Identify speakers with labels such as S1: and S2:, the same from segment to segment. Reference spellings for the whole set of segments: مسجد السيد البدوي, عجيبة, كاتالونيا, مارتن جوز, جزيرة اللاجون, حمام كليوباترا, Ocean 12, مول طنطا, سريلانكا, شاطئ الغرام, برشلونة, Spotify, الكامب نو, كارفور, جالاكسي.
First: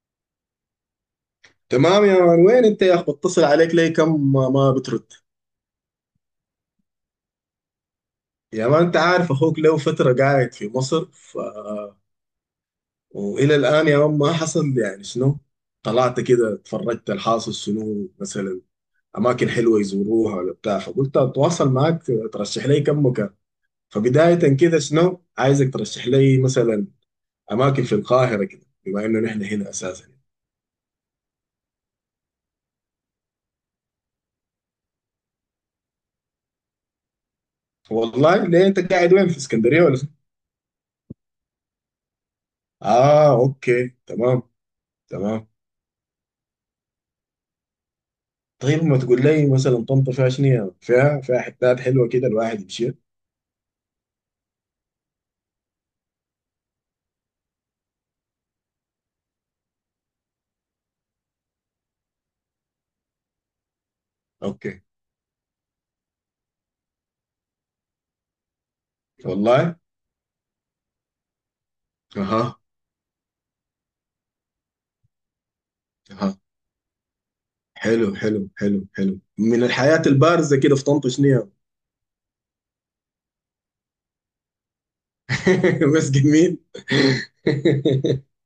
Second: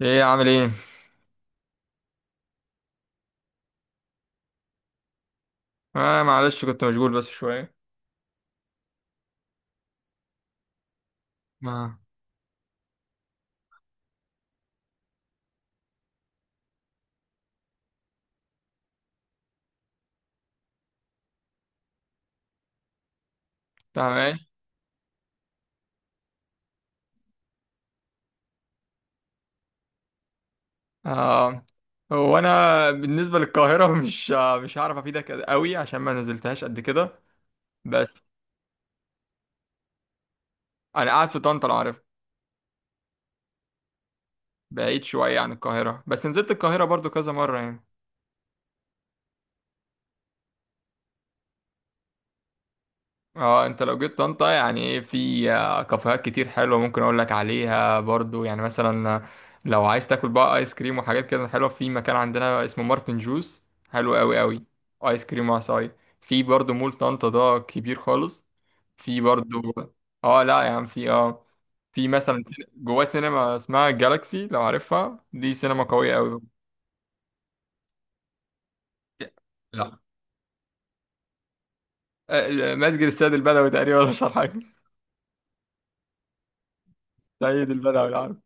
S1: ايه عامل ايه؟
S2: تمام يا مان، وين انت يا اخ؟ بتصل عليك ليه كم ما بترد؟
S1: آه، معلش كنت مشغول بس شوية.
S2: يا مان، انت عارف اخوك له فترة قاعد في مصر
S1: ما.
S2: والى الان يا مان، ما حصل يعني شنو. طلعت كده اتفرجت، الحاصل شنو مثلا، اماكن حلوة يزوروها ولا بتاع، فقلت اتواصل معاك. ترشح لي كم مكان.
S1: تمام.
S2: فبداية كده شنو عايزك ترشح لي مثلا، اماكن في القاهرة كده، بما انه نحن هنا اساسا.
S1: آه. هو انا بالنسبة للقاهرة مش هعرف افيدك قوي عشان ما نزلتهاش قد كده. بس.
S2: والله ليه؟ انت قاعد وين، في اسكندرية ولا شنو؟
S1: انا قاعد في طنطا لو عارف.
S2: اه، اوكي، تمام.
S1: بعيد شوية
S2: تمام.
S1: عن القاهرة بس نزلت القاهرة برضو كذا مرة يعني.
S2: طيب ما تقول لي مثلا طنطا فيها شنو يعني؟ فيها حتات حلوه كده الواحد يمشي.
S1: اه، انت لو جيت طنطا يعني ايه في كافيهات كتير حلوه ممكن اقول لك عليها برضو يعني مثلا، لو عايز تاكل بقى ايس كريم وحاجات كده حلوه في مكان عندنا اسمه مارتن جوز. حلو قوي قوي.
S2: اوكي.
S1: ايس كريم وعصاي. في برضو مول طنطا ده كبير خالص. في برضو.
S2: والله.
S1: اه لا يعني في اه، في مثلا
S2: اها،
S1: سين- جواه سينما اسمها جالاكسي لو عارفها، دي سينما قويه
S2: اها.
S1: قوي.
S2: حلو، حلو، حلو، حلو. من
S1: لا.
S2: الحياه البارزه كده في طنطا شنو يعني؟
S1: مسجد السيد البدوي تقريبا، ولا مش عارف حاجه.
S2: بس جميل.
S1: سيد البدوي لا.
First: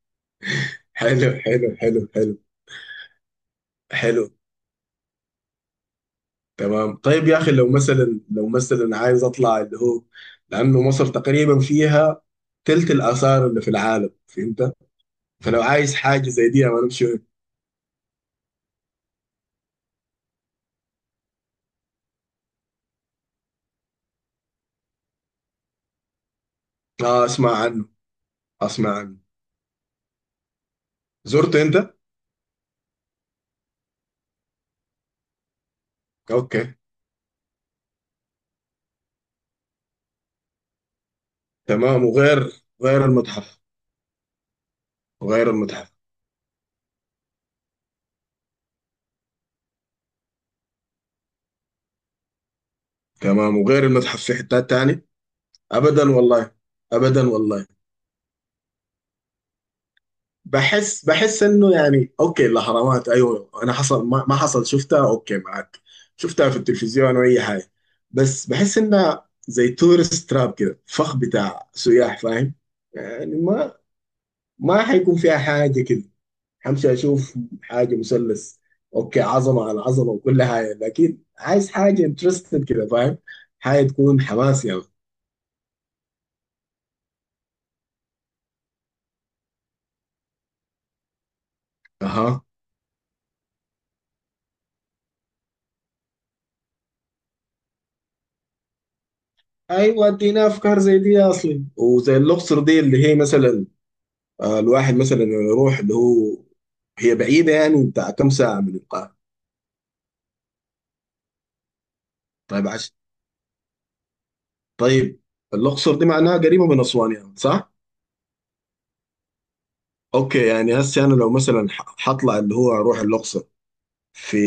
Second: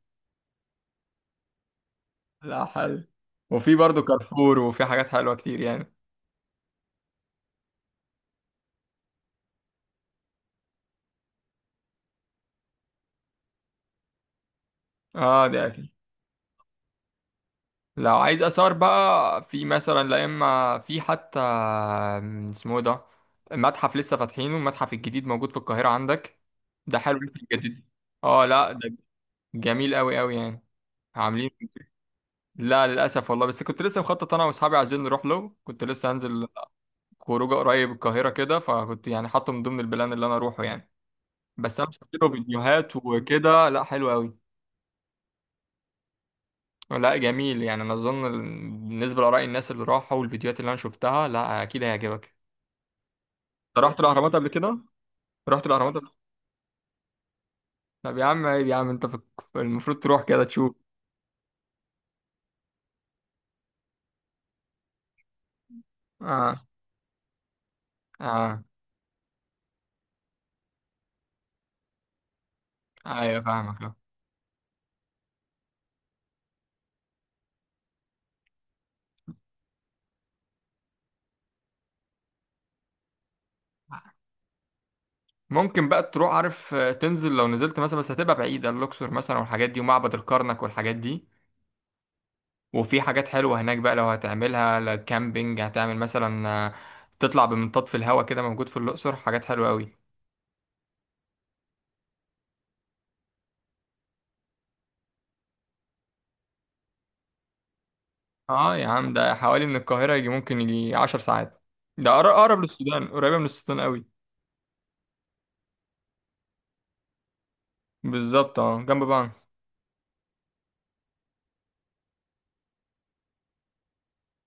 S2: حلو، حلو، حلو، حلو،
S1: لا حلو. وفي برضه
S2: حلو.
S1: كارفور، وفي حاجات حلوة كتير يعني.
S2: تمام. طيب يا اخي، لو مثلا عايز اطلع اللي هو، لانه مصر تقريبا فيها تلت الاثار اللي في العالم، فهمت؟
S1: اه
S2: فلو
S1: ده اكيد.
S2: عايز حاجه زي دي، يعني انا امشي وين؟
S1: لو عايز اثار بقى في مثلا، لا اما في حتى اسمه إيه ده، متحف لسه فاتحينه، المتحف الجديد موجود في القاهرة عندك. ده حلو
S2: اه،
S1: لسه
S2: اسمع
S1: جديد.
S2: عنه.
S1: اه لا ده
S2: اسمع عنه.
S1: جميل قوي قوي يعني. عاملين.
S2: زرته انت؟
S1: لا للاسف والله، بس كنت لسه مخطط، انا واصحابي عايزين نروح له، كنت لسه هنزل
S2: اوكي.
S1: خروجه قريب القاهرة كده، فكنت يعني حاطه من ضمن البلان اللي انا اروحه يعني. بس انا
S2: تمام.
S1: شفت له
S2: وغير
S1: فيديوهات
S2: غير المتحف.
S1: وكده، لا حلو قوي.
S2: وغير المتحف.
S1: لا جميل يعني، انا اظن بالنسبه لاراء الناس اللي راحوا والفيديوهات اللي انا شفتها، لا اكيد هيعجبك.
S2: تمام،
S1: أنت
S2: وغير
S1: رحت
S2: المتحف
S1: الاهرامات
S2: في
S1: قبل
S2: حتات
S1: كده؟
S2: تاني؟
S1: رحت الاهرامات قبل...
S2: ابدا والله. ابدا والله.
S1: طب يا عم، عيب يا عم، المفروض تروح كده تشوف.
S2: بحس انه يعني اوكي، الاهرامات ايوه، انا حصل ما حصل شفتها اوكي معك. شفتها في
S1: اه.
S2: التلفزيون واي حاجه. بس
S1: اه.
S2: بحس انها زي تورست تراب كده، فخ بتاع سياح، فاهم؟ يعني
S1: ايوه
S2: ما
S1: فاهمك.
S2: ما حيكون فيها حاجه كده. همشي اشوف. حاجه مثلث. اوكي، عظمه على عظمه وكل حاجه، لكن عايز حاجه انترستد كده، فاهم؟ حاجه تكون حماس يعني.
S1: ممكن بقى تروح عارف، تنزل لو نزلت مثلا، بس هتبقى بعيده، الاقصر مثلا والحاجات دي، ومعبد الكرنك والحاجات دي.
S2: اها.
S1: وفي حاجات حلوه هناك بقى، لو هتعملها لا، كامبينج هتعمل مثلا تطلع بمنطاد في الهواء كده، موجود في الاقصر، حاجات حلوه قوي.
S2: ايوه، ادينا افكار زي دي اصلي، وزي الاقصر دي اللي هي مثلا، الواحد مثلا يروح اللي هو، هي بعيده يعني، بتاع كم ساعه من
S1: اه يا عم،
S2: القاهره؟
S1: ده حوالي من القاهرة يجي، ممكن يجي 10 ساعات. ده أقرب
S2: طيب
S1: للسودان، قريبة من السودان قوي.
S2: طيب. الاقصر دي معناها قريبه من اسوان يعني، صح؟
S1: بالظبط اه جنب بعض.
S2: اوكي، يعني هسه انا لو مثلا حطلع اللي هو اروح الاقصر، في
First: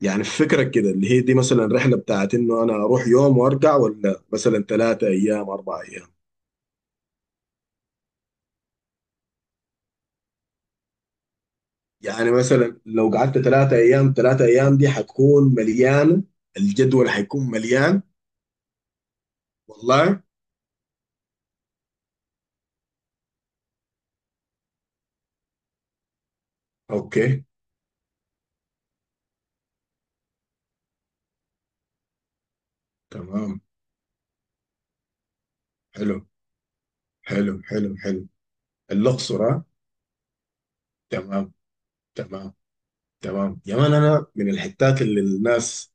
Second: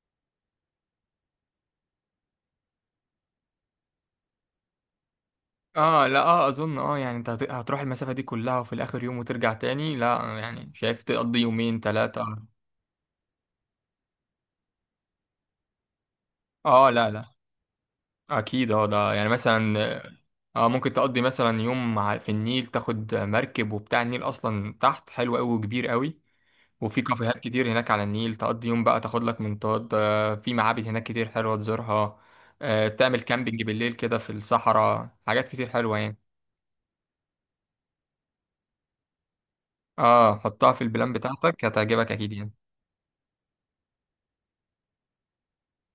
S2: يعني في فكرك كده، اللي هي دي مثلا رحلة بتاعت انه انا اروح يوم وارجع، ولا مثلا 3 ايام 4 ايام؟
S1: اه لا اه أظن اه يعني أنت هتروح المسافة دي كلها، وفي الآخر يوم وترجع تاني؟ لا يعني شايف تقضي يومين تلاتة.
S2: يعني مثلا لو قعدت 3 ايام، 3 ايام دي حتكون مليانة،
S1: اه لا
S2: الجدول
S1: لا
S2: حيكون مليان.
S1: أكيد اه ده يعني مثلا.
S2: والله.
S1: اه ممكن تقضي مثلا يوم، في النيل تاخد مركب وبتاع، النيل أصلا تحت حلو قوي وكبير قوي. وفي كافيهات
S2: اوكي،
S1: كتير هناك على النيل، تقضي يوم بقى، تاخد لك منطاد، في معابد هناك كتير حلوة تزورها، تعمل
S2: تمام.
S1: كامبينج بالليل كده في الصحراء، حاجات كتير حلوة يعني.
S2: حلو، حلو، حلو، حلو. الاقصر، ها؟
S1: اه حطها في البلان
S2: تمام.
S1: بتاعتك، هتعجبك اكيد يعني.
S2: تمام. تمام يا مان، انا من الحتات اللي الناس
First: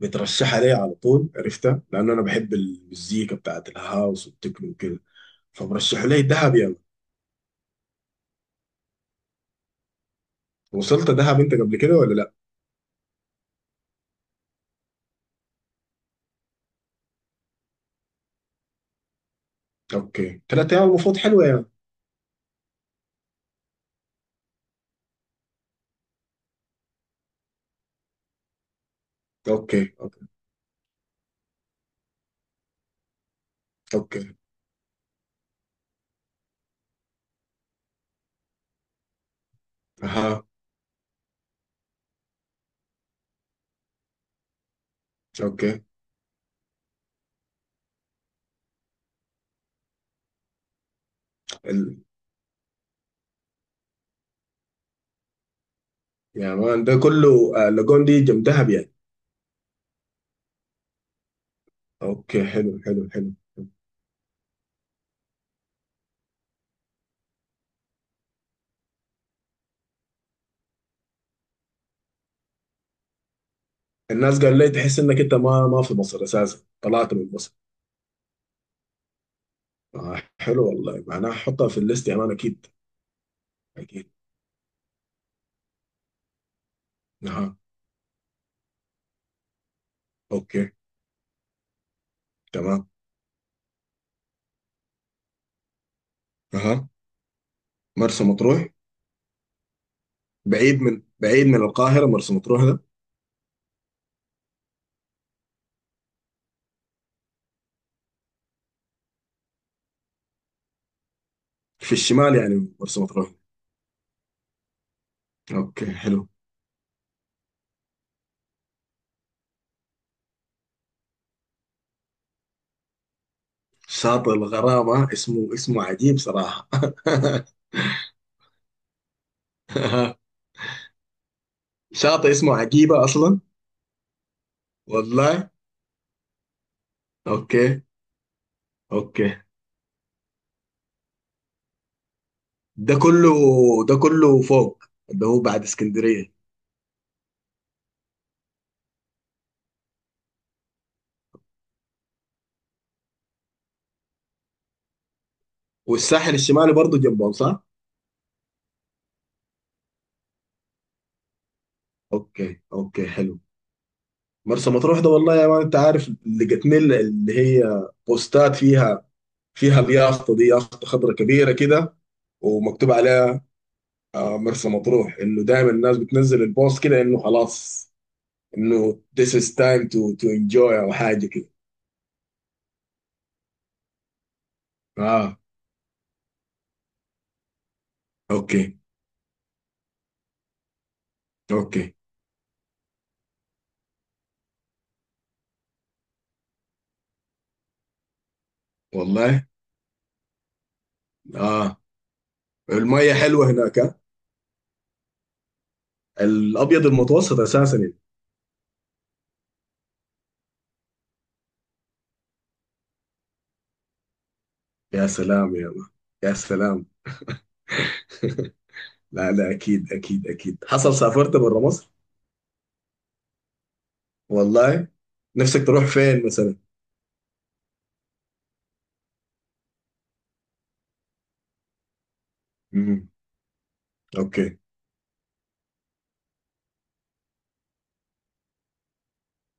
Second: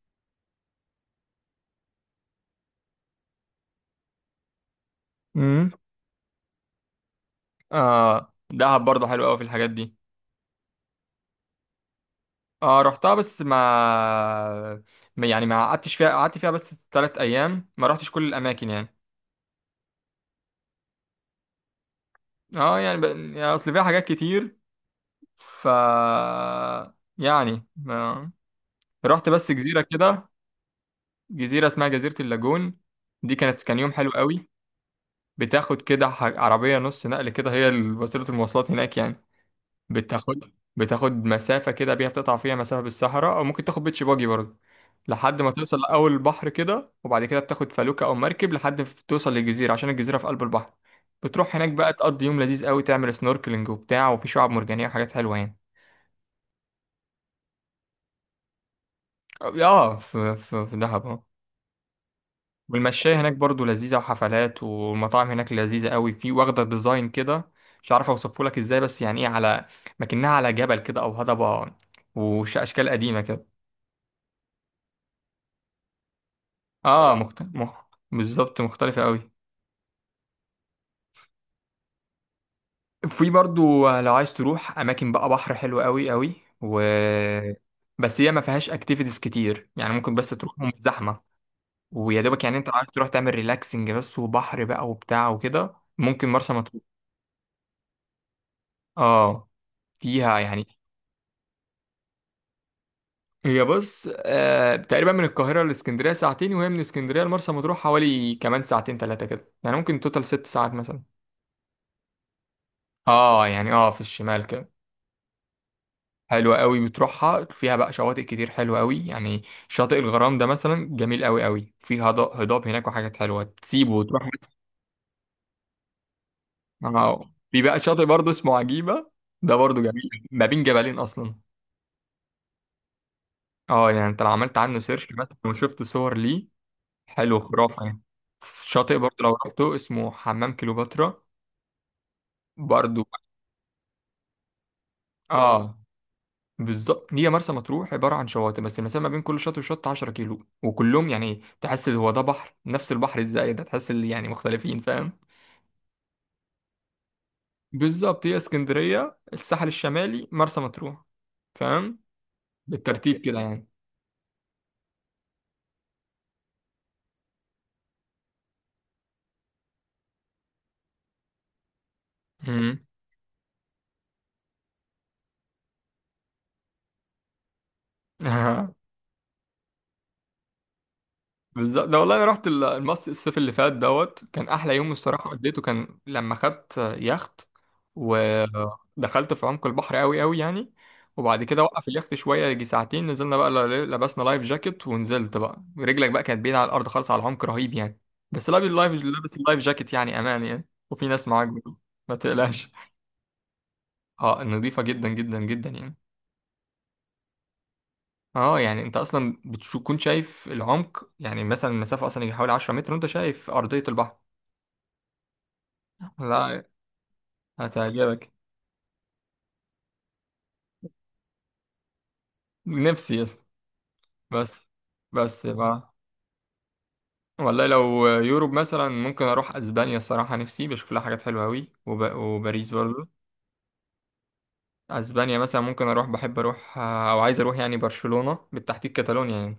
S2: بترشحها ليا على طول، عرفتها لان انا بحب المزيكا بتاعت الهاوس والتكنو وكده.
S1: امم.
S2: فمرشحوا لي دهب يا يعني.
S1: اه دهب برضه حلو قوي في الحاجات دي.
S2: وصلت دهب انت قبل كده ولا لا؟
S1: اه رحتها، بس يعني ما قعدتش فيها، قعدت فيها بس 3 ايام، ما رحتش كل الاماكن يعني.
S2: اوكي، 3 ايام المفروض حلوه يعني.
S1: اه يعني، يعني اصل فيها حاجات كتير. ف يعني ما... رحت بس جزيرة
S2: اوكي. اوكي.
S1: كده. جزيرة اسمها جزيرة اللاجون، دي كانت، كان يوم حلو
S2: اوكي.
S1: قوي. بتاخد كده عربية نص نقل كده، هي وسيلة المواصلات هناك يعني.
S2: اها.
S1: بتاخد مسافة كده بيها، بتقطع فيها مسافة بالصحراء، أو ممكن تاخد بيتش باجي برضه، لحد ما توصل
S2: اوكي.
S1: لأول البحر كده، وبعد كده بتاخد فلوكة أو مركب لحد ما توصل للجزيرة، عشان الجزيرة في قلب البحر. بتروح هناك بقى،
S2: ال...
S1: تقضي يوم لذيذ قوي، تعمل سنوركلينج وبتاع، وفي شعاب مرجانية وحاجات حلوة يعني.
S2: يا مان ده كله، لاجون دي جنب دهب يعني؟
S1: اه في دهب.
S2: اوكي، حلو، حلو،
S1: والمشاية
S2: حلو.
S1: هناك برضو لذيذة، وحفلات، والمطاعم هناك لذيذة قوي، في واخدة ديزاين كده مش عارف اوصفه لك ازاي، بس يعني ايه، على مكنها على جبل كده او هضبة، واشكال قديمة كده.
S2: الناس قال لي تحس انك انت ما في مصر اساسا،
S1: اه
S2: طلعت
S1: اه
S2: من مصر.
S1: بالظبط مختلفة قوي.
S2: آه، حلو والله، معناها احطها في الليست يا مان اكيد.
S1: في برضو
S2: اكيد.
S1: لو عايز تروح اماكن بقى، بحر حلو قوي قوي. و
S2: اها.
S1: بس هي ما فيهاش اكتيفيتيز كتير يعني، ممكن بس تروحهم
S2: اوكي.
S1: زحمة. ويا دوبك يعني، انت عايز
S2: تمام.
S1: تروح تعمل ريلاكسنج بس وبحر بقى وبتاع وكده، ممكن مرسى مطروح.
S2: اها. مرسى مطروح.
S1: اه فيها يعني.
S2: بعيد من القاهرة مرسى مطروح ده؟
S1: هي بص تقريبا من القاهرة لإسكندرية ساعتين، وهي من إسكندرية لمرسى مطروح حوالي كمان ساعتين تلاتة كده، يعني ممكن توتال 6 ساعات مثلا.
S2: في الشمال يعني مرسى مطروح؟
S1: اه يعني اه، في الشمال كده.
S2: اوكي، حلو.
S1: حلوة قوي بتروحها، فيها بقى شواطئ كتير حلوة قوي يعني. شاطئ الغرام ده مثلا جميل قوي قوي، في هضاب هناك وحاجات حلوة، تسيبه وتروح.
S2: شاطئ الغرامة، اسمه عجيب صراحة.
S1: اه، في بقى شاطئ برضه اسمه عجيبة، ده برضه جميل ما بين جبلين أصلا.
S2: شاطئ اسمه عجيبة اصلا؟
S1: اه يعني انت لو عملت عنه سيرش مثلا،
S2: والله.
S1: وشفت صور ليه، حلو
S2: اوكي.
S1: خرافة يعني. شاطئ برضه لو
S2: اوكي.
S1: رحته اسمه حمام كليوباترا،
S2: ده
S1: برضه.
S2: كله، ده كله فوق، اللي هو بعد
S1: اه
S2: اسكندرية.
S1: بالظبط، هي مرسى مطروح عبارة عن شواطئ، بس المسافة ما بين كل شاطئ وشط 10 كيلو، وكلهم يعني تحس هو ده بحر، نفس البحر ازاي، ده تحس يعني مختلفين، فاهم.
S2: والساحل الشمالي برضه جنبهم، صح؟
S1: بالظبط، هي اسكندرية، الساحل الشمالي، مرسى مطروح، فاهم؟
S2: اوكي، اوكي،
S1: بالترتيب
S2: حلو.
S1: كده يعني.
S2: مرسى مطروح ده والله يا مان، انت عارف لقيتني اللي هي بوستات، فيها اليافطة دي، يافطة خضرة كبيرة كده،
S1: مم.
S2: ومكتوب عليها آه مرسى مطروح، انه دايما الناس بتنزل البوست كده انه خلاص، انه this is time to enjoy او حاجه كده.
S1: بالظبط، ده والله انا رحت المصيف، الصيف اللي فات دوت كان احلى يوم الصراحه
S2: اه،
S1: قضيته، كان لما خدت يخت
S2: اوكي،
S1: ودخلت في عمق البحر قوي قوي يعني. وبعد كده وقف
S2: اوكي
S1: اليخت شويه يجي ساعتين، نزلنا بقى، لبسنا لايف جاكيت، ونزلت بقى، رجلك بقى كانت بعيده على الارض خالص، على عمق رهيب يعني. بس لابس اللايف لابس
S2: والله.
S1: اللايف جاكيت، يعني امان يعني، وفي ناس معاك برضه،
S2: اه،
S1: ما تقلقش.
S2: المية حلوه هناك آه.
S1: اه نظيفه جدا جدا جدا يعني.
S2: الابيض المتوسط اساسا يعني.
S1: اه يعني انت اصلا بتكون شايف العمق، يعني مثلا المسافه اصلا يجي حوالي 10 متر، وانت شايف ارضيه البحر.
S2: يا سلام يا الله. يا
S1: لا
S2: سلام.
S1: هتعجبك.
S2: لا، لا، اكيد، اكيد، اكيد. حصل سافرت برا مصر؟
S1: نفسي يس. بس
S2: والله.
S1: بس
S2: نفسك تروح
S1: بقى.
S2: فين مثلا؟
S1: والله لو يوروب مثلا، ممكن اروح اسبانيا الصراحه، نفسي بشوف لها حاجات حلوه قوي، وباريس برضو.
S2: امم. اوكي.
S1: اسبانيا مثلا ممكن اروح، بحب اروح او عايز اروح يعني برشلونه بالتحديد، كاتالونيا يعني.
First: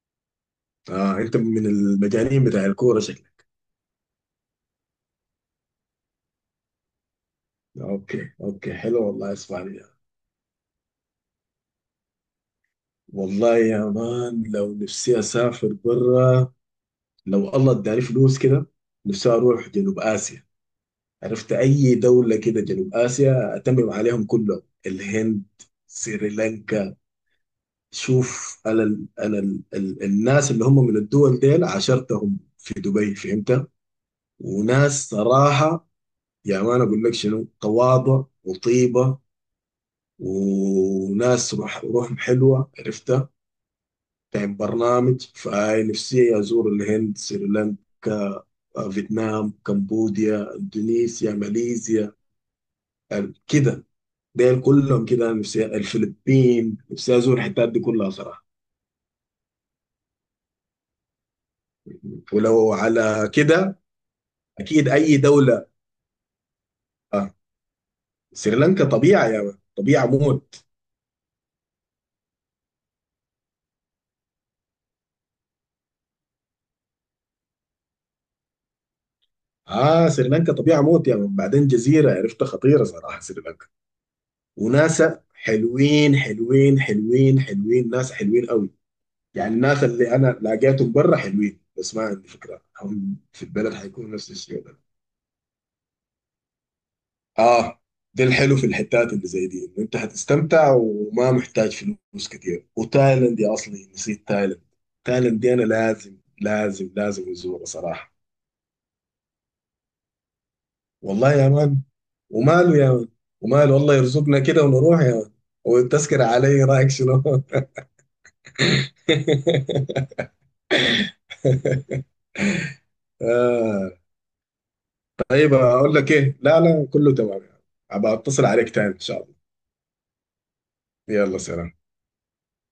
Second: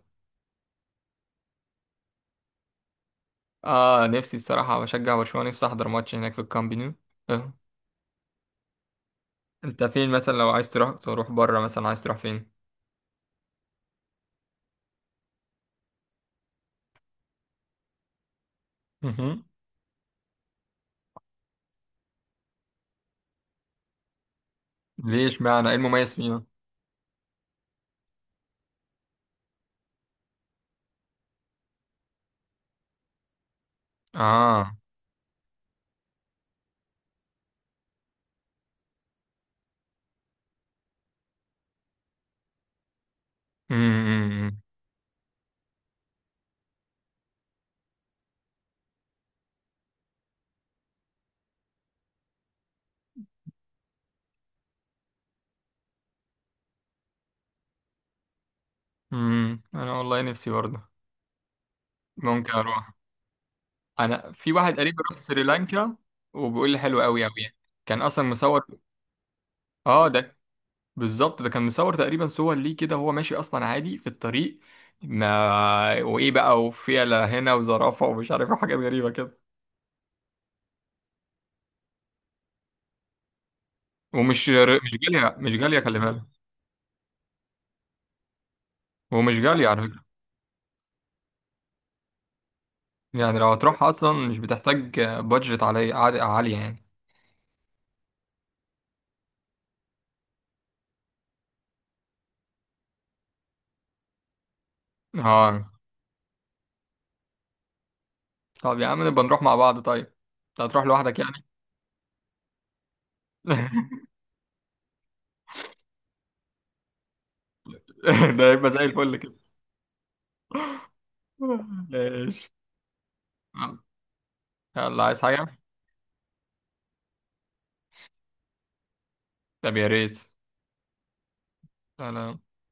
S2: اه، انت من المجانين بتاع الكوره شكلك.
S1: اه نفسي الصراحه بشجع برشلونه، نفسي احضر ماتش هناك في الكامب نو آه.
S2: اوكي، اوكي، حلو والله. اسمع.
S1: انت فين مثلا لو عايز تروح، تروح بره مثلا، عايز تروح فين؟
S2: والله يا مان، لو نفسي اسافر برا، لو الله اداني فلوس كده، نفسي
S1: مهم.
S2: اروح جنوب اسيا. عرفت؟ اي دولة كده جنوب اسيا اتمم عليهم كلهم.
S1: ليش؟
S2: الهند،
S1: معنى ايه المميز فيها؟
S2: سريلانكا. شوف، انا ال انا ال ال الناس اللي هم من الدول ديل عاشرتهم في دبي، فهمت؟
S1: اه.
S2: وناس صراحة، يا مان اقول لك شنو، تواضع وطيبة. وناس روحهم حلوة، عرفت؟ طيب
S1: أمم.
S2: برنامج فنفسي أزور الهند، سريلانكا، فيتنام، كمبوديا، إندونيسيا، ماليزيا، كده. ديل كلهم كده، أنا نفسي الفلبين، نفسي أزور الحتات دي كلها صراحة.
S1: أمم. انا والله نفسي برضه، ممكن
S2: ولو
S1: اروح.
S2: على كده،
S1: انا في واحد
S2: أكيد
S1: قريب
S2: أي
S1: راح
S2: دولة.
S1: سريلانكا، وبيقول لي حلو قوي
S2: آه،
S1: قوي يعني، كان اصلا مصور.
S2: سريلانكا طبيعة يا من. طبيعة
S1: اه ده
S2: موت.
S1: بالظبط، ده كان مصور تقريبا، صور ليه كده وهو ماشي اصلا عادي في الطريق، ما وايه بقى، وفيلة هنا وزرافة ومش عارف إيه، حاجات غريبة كده.
S2: آه، سريلانكا طبيعة موت يا من. بعدين جزيرة عرفتها خطيرة صراحة، سريلانكا.
S1: ومش مش
S2: وناسا
S1: غالية، مش غالية خلي
S2: حلوين،
S1: بالك،
S2: حلوين، حلوين، حلوين، ناس حلوين قوي.
S1: ومش
S2: يعني
S1: غالية على
S2: الناس
S1: فكرة.
S2: اللي انا لقيتهم برا حلوين، بس ما عندي فكره هم
S1: يعني
S2: في
S1: لو
S2: البلد
S1: هتروح
S2: حيكونوا
S1: اصلا
S2: نفس
S1: مش
S2: الشيء ده.
S1: بتحتاج بادجت عالية، عالية يعني.
S2: اه، ده الحلو في الحتات اللي زي دي، انه انت حتستمتع وما محتاج فلوس كتير. وتايلاند يا اصلي، نسيت تايلاند. تايلاند دي انا
S1: اه
S2: لازم، لازم، لازم ازورها صراحه.
S1: طب يا عم نبقى نروح مع بعض، طيب انت هتروح لوحدك
S2: والله
S1: يعني؟
S2: يا مان. وماله يا مان. وماله، والله يرزقنا كده ونروح يا مان. والتذكرة علي رايك شنو؟
S1: ده يبقى زي الفل كده. ماشي.
S2: آه.
S1: يلا عايز
S2: طيب
S1: حاجة؟
S2: اقول لك ايه، لا، لا، كله تمام يعني. ابقى اتصل عليك تاني ان شاء الله.
S1: طب يا ريت.
S2: يلا، سلام.
S1: لا لا